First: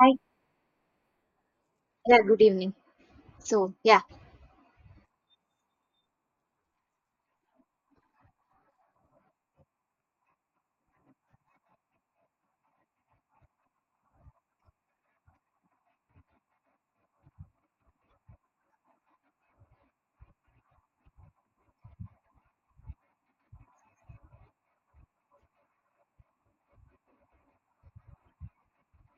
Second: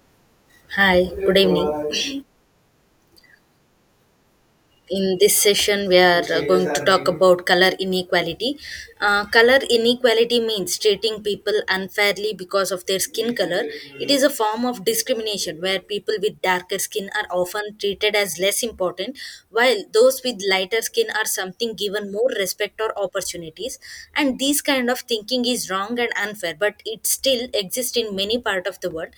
Hi. Hi, good evening. Yeah, good evening. So, yeah, In this session, we are going to talk about color inequality. Color inequality means treating people unfairly because of their skin color. It is a form of discrimination where people with darker skin are often treated as less important, while those with lighter skin are something given more respect or opportunities. And this kind of thinking is wrong and unfair, but it still exists in many parts of the world.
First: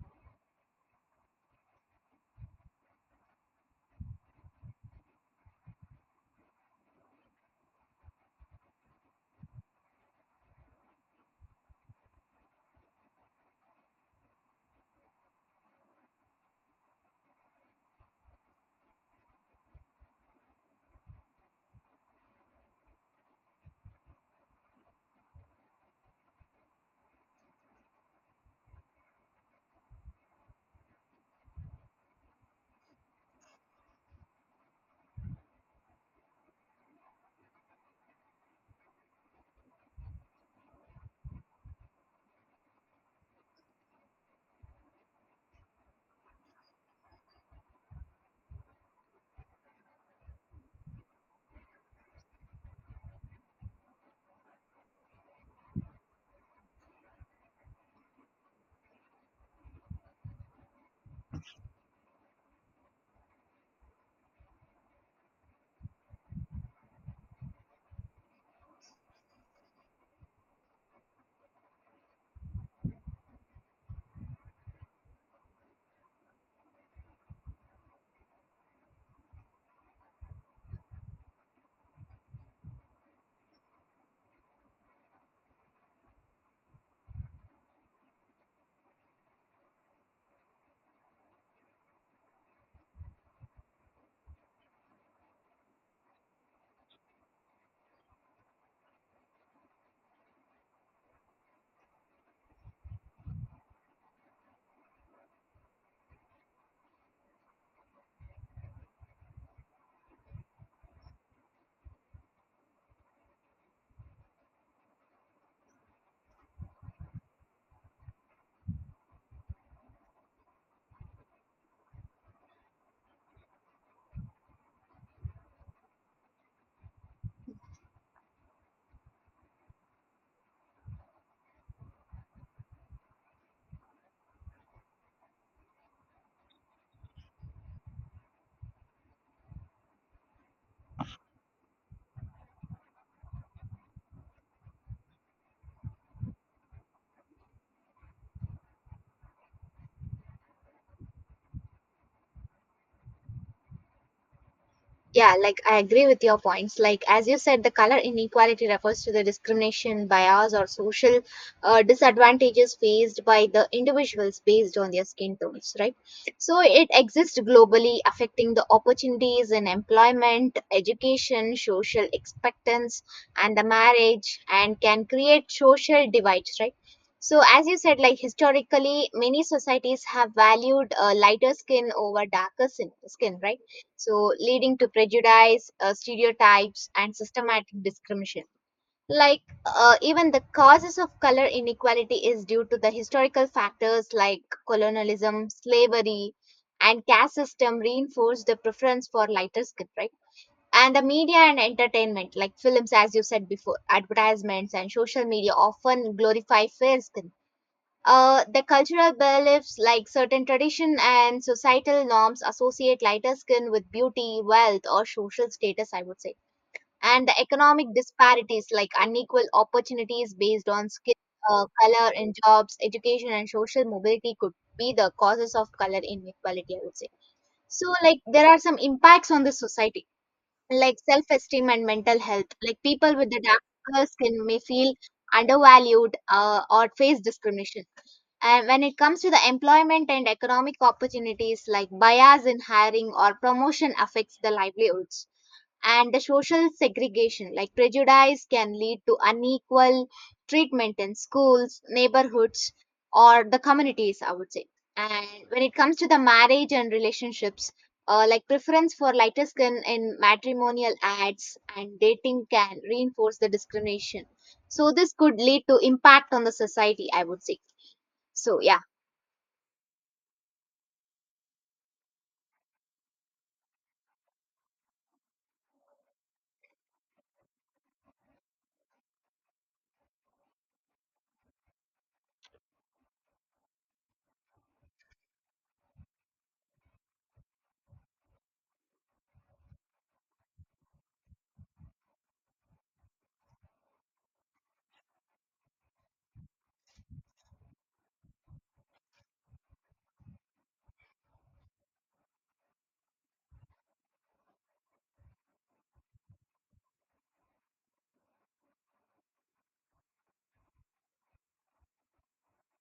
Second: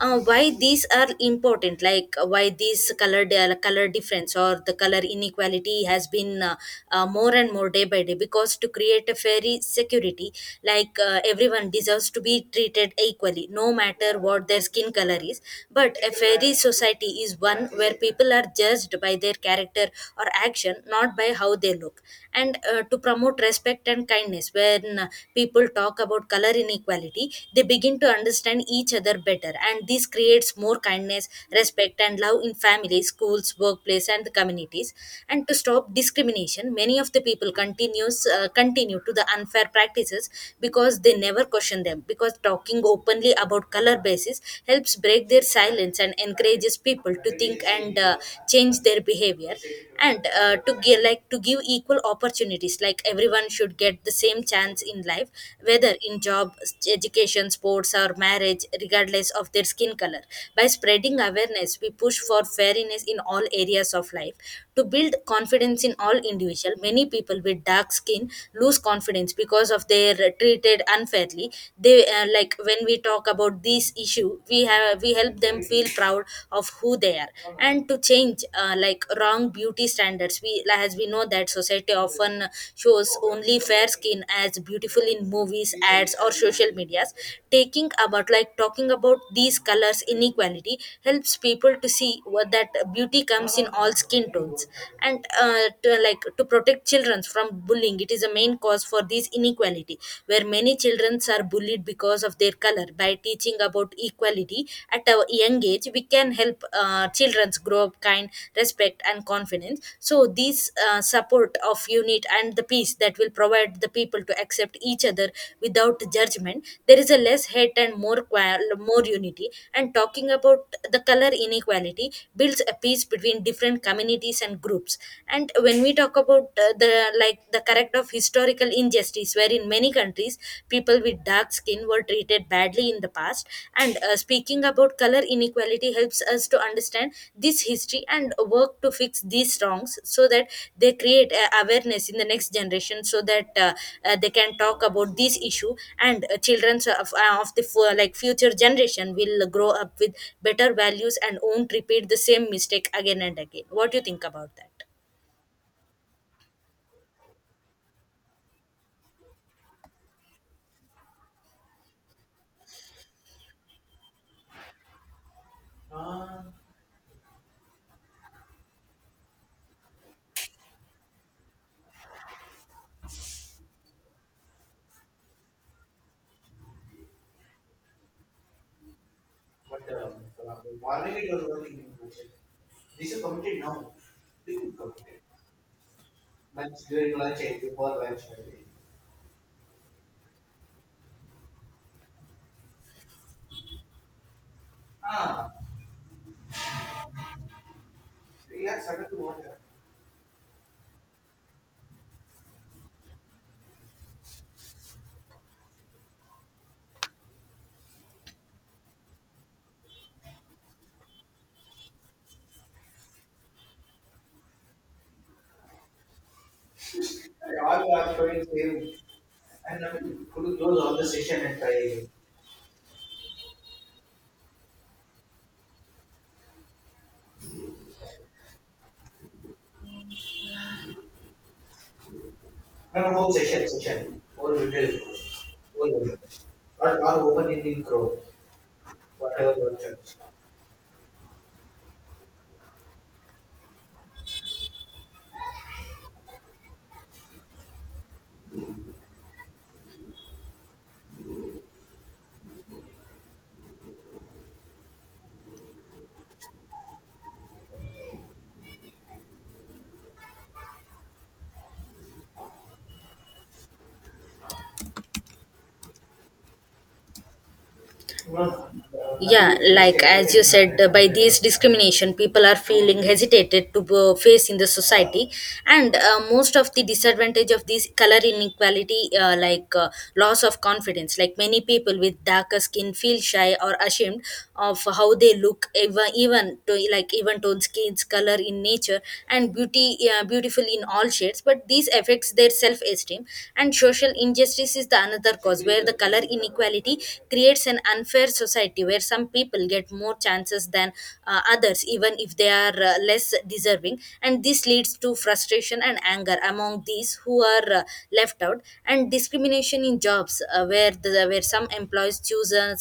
Why these are important, like why these color difference or the color inequality has been more and more day by day, because to create a fair security, like everyone deserves to be treated equally no matter what their skin color is, but a fair society is one where people are judged by their character or action, not by how they look. And to promote respect and kindness, when people talk about color inequality, they begin to understand each other better, and this creates more kindness, respect, and love in families, schools, workplace, and the communities. And to stop discrimination, many of the people continue to the unfair practices because they never question them. Because talking openly about color basis helps break their silence and encourages people to think and change their behavior. And to give like to give, equal opportunities, like everyone should get the same chance in life, whether in job, education, sports, or marriage, regardless of their skin color. By spreading awareness, we push for fairness in all areas of life, to build confidence in all individual. Many people with dark skin lose confidence because of they are treated unfairly. They like, when we talk about this issue, we help them feel proud of who they are. And to change, like, wrong beauty standards, we know that society often shows only fair skin as beautiful in movies, ads, or social medias. Taking about Like, talking about these colors inequality helps people to see what that beauty comes in all skin tones. And like, to protect children from bullying. It is a main cause for this inequality, where many children are bullied because of their color. By teaching about equality at a young age, we can help children grow up kind, respect, and confidence. So these support of unit and the peace, that will provide the people to accept each other without judgment. There is a less hate and more unity, and talking about the color inequality builds a peace between different communities and groups. And when we talk about, the, like, the correct of historical injustice, where in many countries people with dark skin were treated badly in the past. And speaking about color inequality helps us to understand this history and work to fix these wrongs, so that they create awareness in the next generation, so that they can talk about this issue. And children, like, future generation will grow up with better values and won't repeat the same mistake again and again. What do you think about that? Yeah, like I agree with your points. Like, as you said, the color inequality refers to the discrimination, bias, or social disadvantages faced by the individuals based on their skin tones, right? So, it exists globally, affecting the opportunities in employment, education, social expectance, and the marriage, and can create social divides, right? So, as you said, like historically, many societies have valued lighter skin over skin, right? So leading to prejudice, stereotypes, and systematic discrimination. Even the causes of color inequality is due to the historical factors like colonialism, slavery, and caste system reinforced the preference for lighter skin, right? And the media and entertainment, like films, as you said before, advertisements and social media often glorify fair skin. The cultural beliefs like certain tradition and societal norms associate lighter skin with beauty, wealth, or social status, I would say. And the economic disparities like unequal opportunities based on skin, color in jobs, education, and social mobility could be the causes of color inequality, I would say. So, like, there are some impacts on the society, like self esteem and mental health. Like, people with the darker skin may feel undervalued, or face discrimination. And when it comes to the employment and economic opportunities, like bias in hiring or promotion affects the livelihoods. And the social segregation, like prejudice, can lead to unequal treatment in schools, neighborhoods, or the communities, I would say. And when it comes to the marriage and relationships, like preference for lighter skin in matrimonial ads and dating can reinforce the discrimination. So, this could lead to impact on the society, I would say. So, yeah. Yeah, like as you said, by these discrimination, people are feeling hesitated to face in the society. And most of the disadvantage of this color inequality, like, loss of confidence, like many people with darker skin feel shy or ashamed of how they look, even even to like, even toned skins color in nature and beauty, beautiful in all shades, but this affects their self esteem. And social injustice is the another cause, where the color inequality creates an unfair society where some people get more chances than, others, even if they are less deserving. And this leads to frustration and anger among these who are left out, and discrimination in jobs, where some employees choose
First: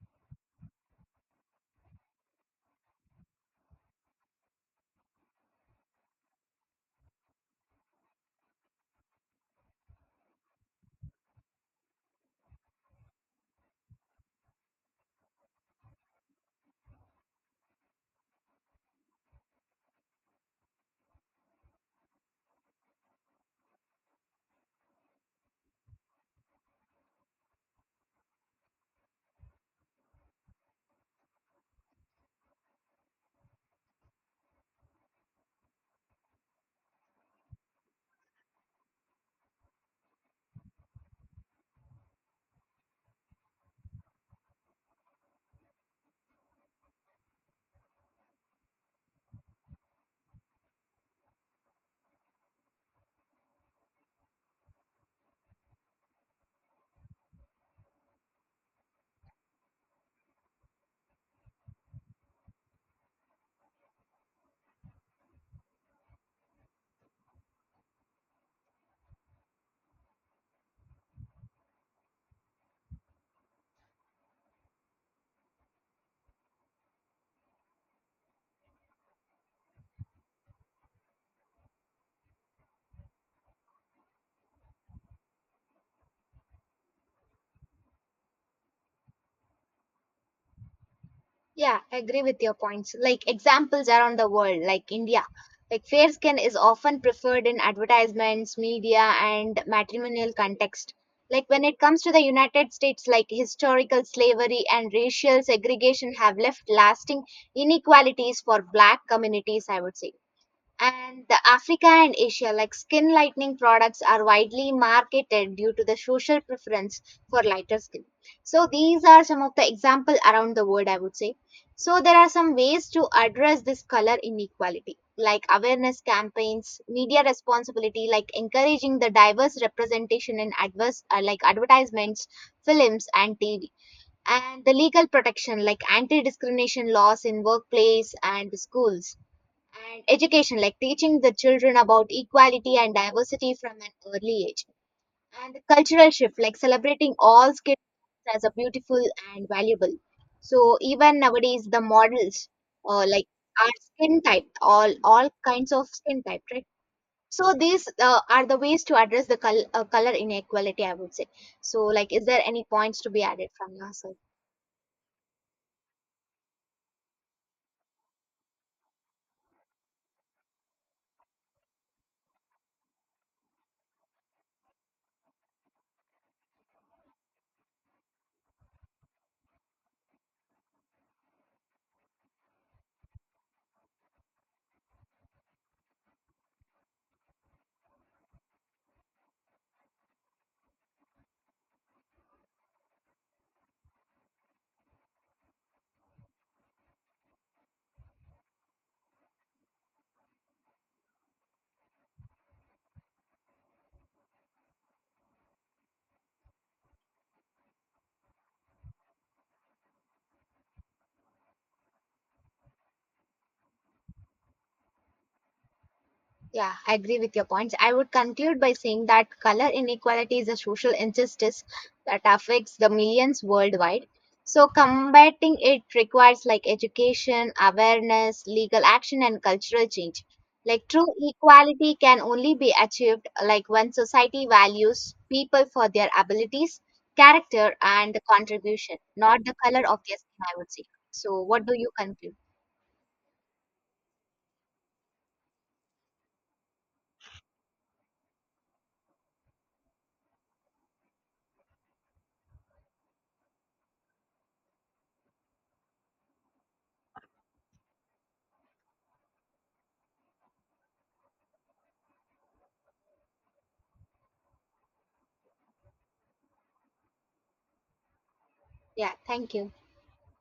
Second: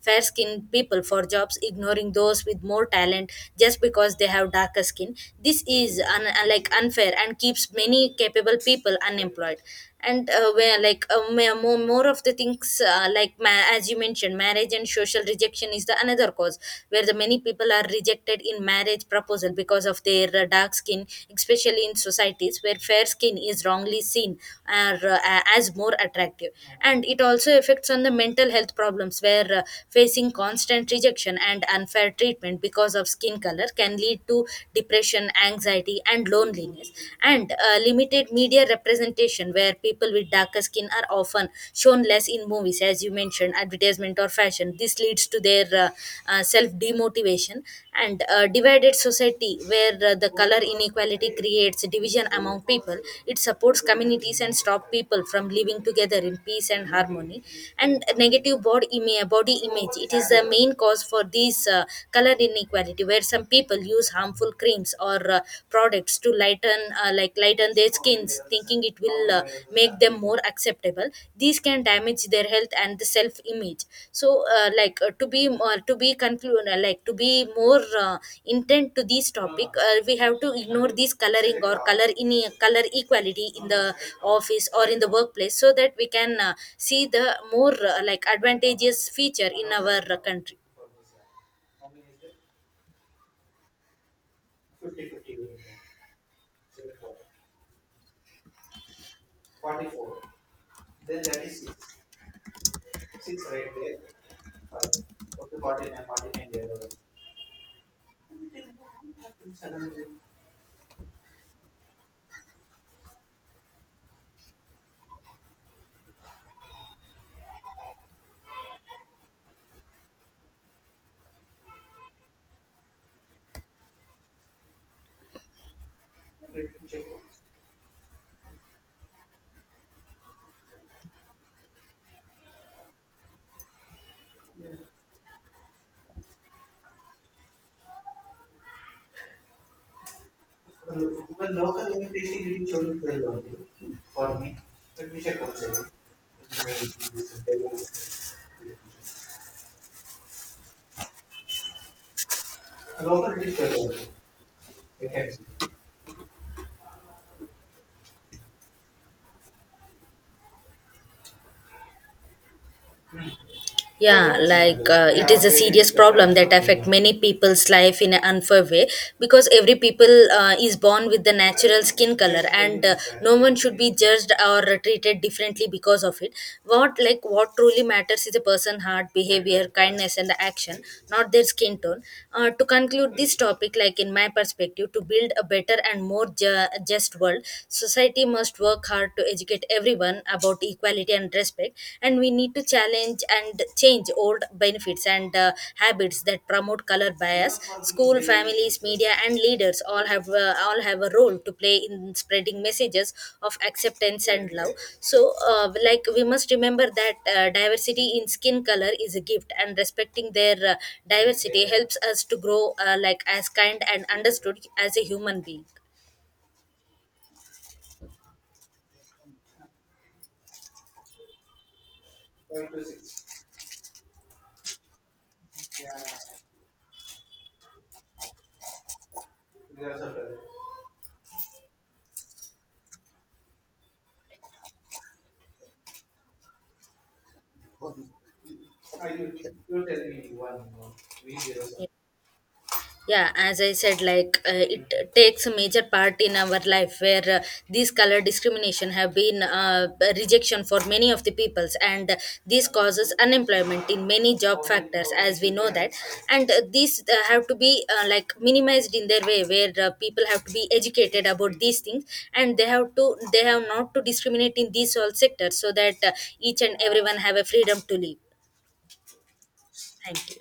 fair skinned people for jobs, ignoring those with more talent just because they have darker skin. This is like, unfair and keeps many capable people unemployed. And where, like, more of the things, like, as you mentioned, marriage and social rejection is the another cause, where the many people are rejected in marriage proposal because of their dark skin, especially in societies where fair skin is wrongly seen, or as more attractive. And it also affects on the mental health problems, where facing constant rejection and unfair treatment because of skin color can lead to depression, anxiety, and loneliness communities. And limited media representation, where people with darker skin are often shown less in movies, as you mentioned, advertisement or fashion. This leads to their self demotivation. And divided society, where the color inequality creates division among people. It supports communities and stop people from living together in peace and harmony. And negative body image, it is the main cause for this color inequality, where some people use harmful creams or products to lighten their skins, thinking it will make them more acceptable. These can damage their health and the self image. So like, to be conclude, like, to be more intent to this topic, we have to ignore this color equality in the office or in the workplace, so that we can see the more, like, advantageous feature in our country. Yeah, I agree with your points. Like examples around the world, like India. Like fair skin is often preferred in advertisements, media, and matrimonial context. Like when it comes to the United States, like historical slavery and racial segregation have left lasting inequalities for black communities, I would say. And the Africa and Asia, like skin lightening products, are widely marketed due to the social preference for lighter skin. So these are some of the example around the world, I would say. So there are some ways to address this color inequality, like awareness campaigns, media responsibility, like encouraging the diverse representation in like advertisements, films, and TV. And the legal protection, like anti-discrimination laws in workplace and schools, and education like teaching the children about equality and diversity from an early age, and the cultural shift like celebrating all skills as a beautiful and valuable. So even nowadays the models, uh, like our skin type, all kinds of skin type, right? So these are the ways to address color inequality, I would say. So like, is there any points to be added from your side? Yeah, like it is a serious problem that affect many people's life in an unfair way, because every people is born with the natural skin color, and no one should be judged or treated differently because of it. What truly matters is a person' heart, behavior, kindness, and the action, not their skin tone. To conclude this topic, like in my perspective, to build a better and more just world, society must work hard to educate everyone about equality and respect, and we need to challenge and change old benefits and habits that promote color bias. School, families, media, and leaders all have a role to play in spreading messages of acceptance and love. So like, we must remember that diversity in skin color is a gift, and respecting their diversity helps us to grow, like, as kind and understood as a human being. Yeah, I agree with your points. I would conclude by saying that color inequality is a social injustice that affects the millions worldwide. So combating it requires like education, awareness, legal action and cultural change. Like true equality can only be achieved like when society values people for their abilities, character and contribution, not the color of their skin, I would say. So what do you conclude? Yeah, as I said, like it takes a major part in our life, where these color discrimination have been rejection for many of the peoples, and this causes unemployment in many job factors, as we know that. And these have to be like, minimized in their way, where people have to be educated about these things. And they have not to discriminate in these all sectors, so that each and everyone have a freedom to live. Yeah, thank you. Thank you.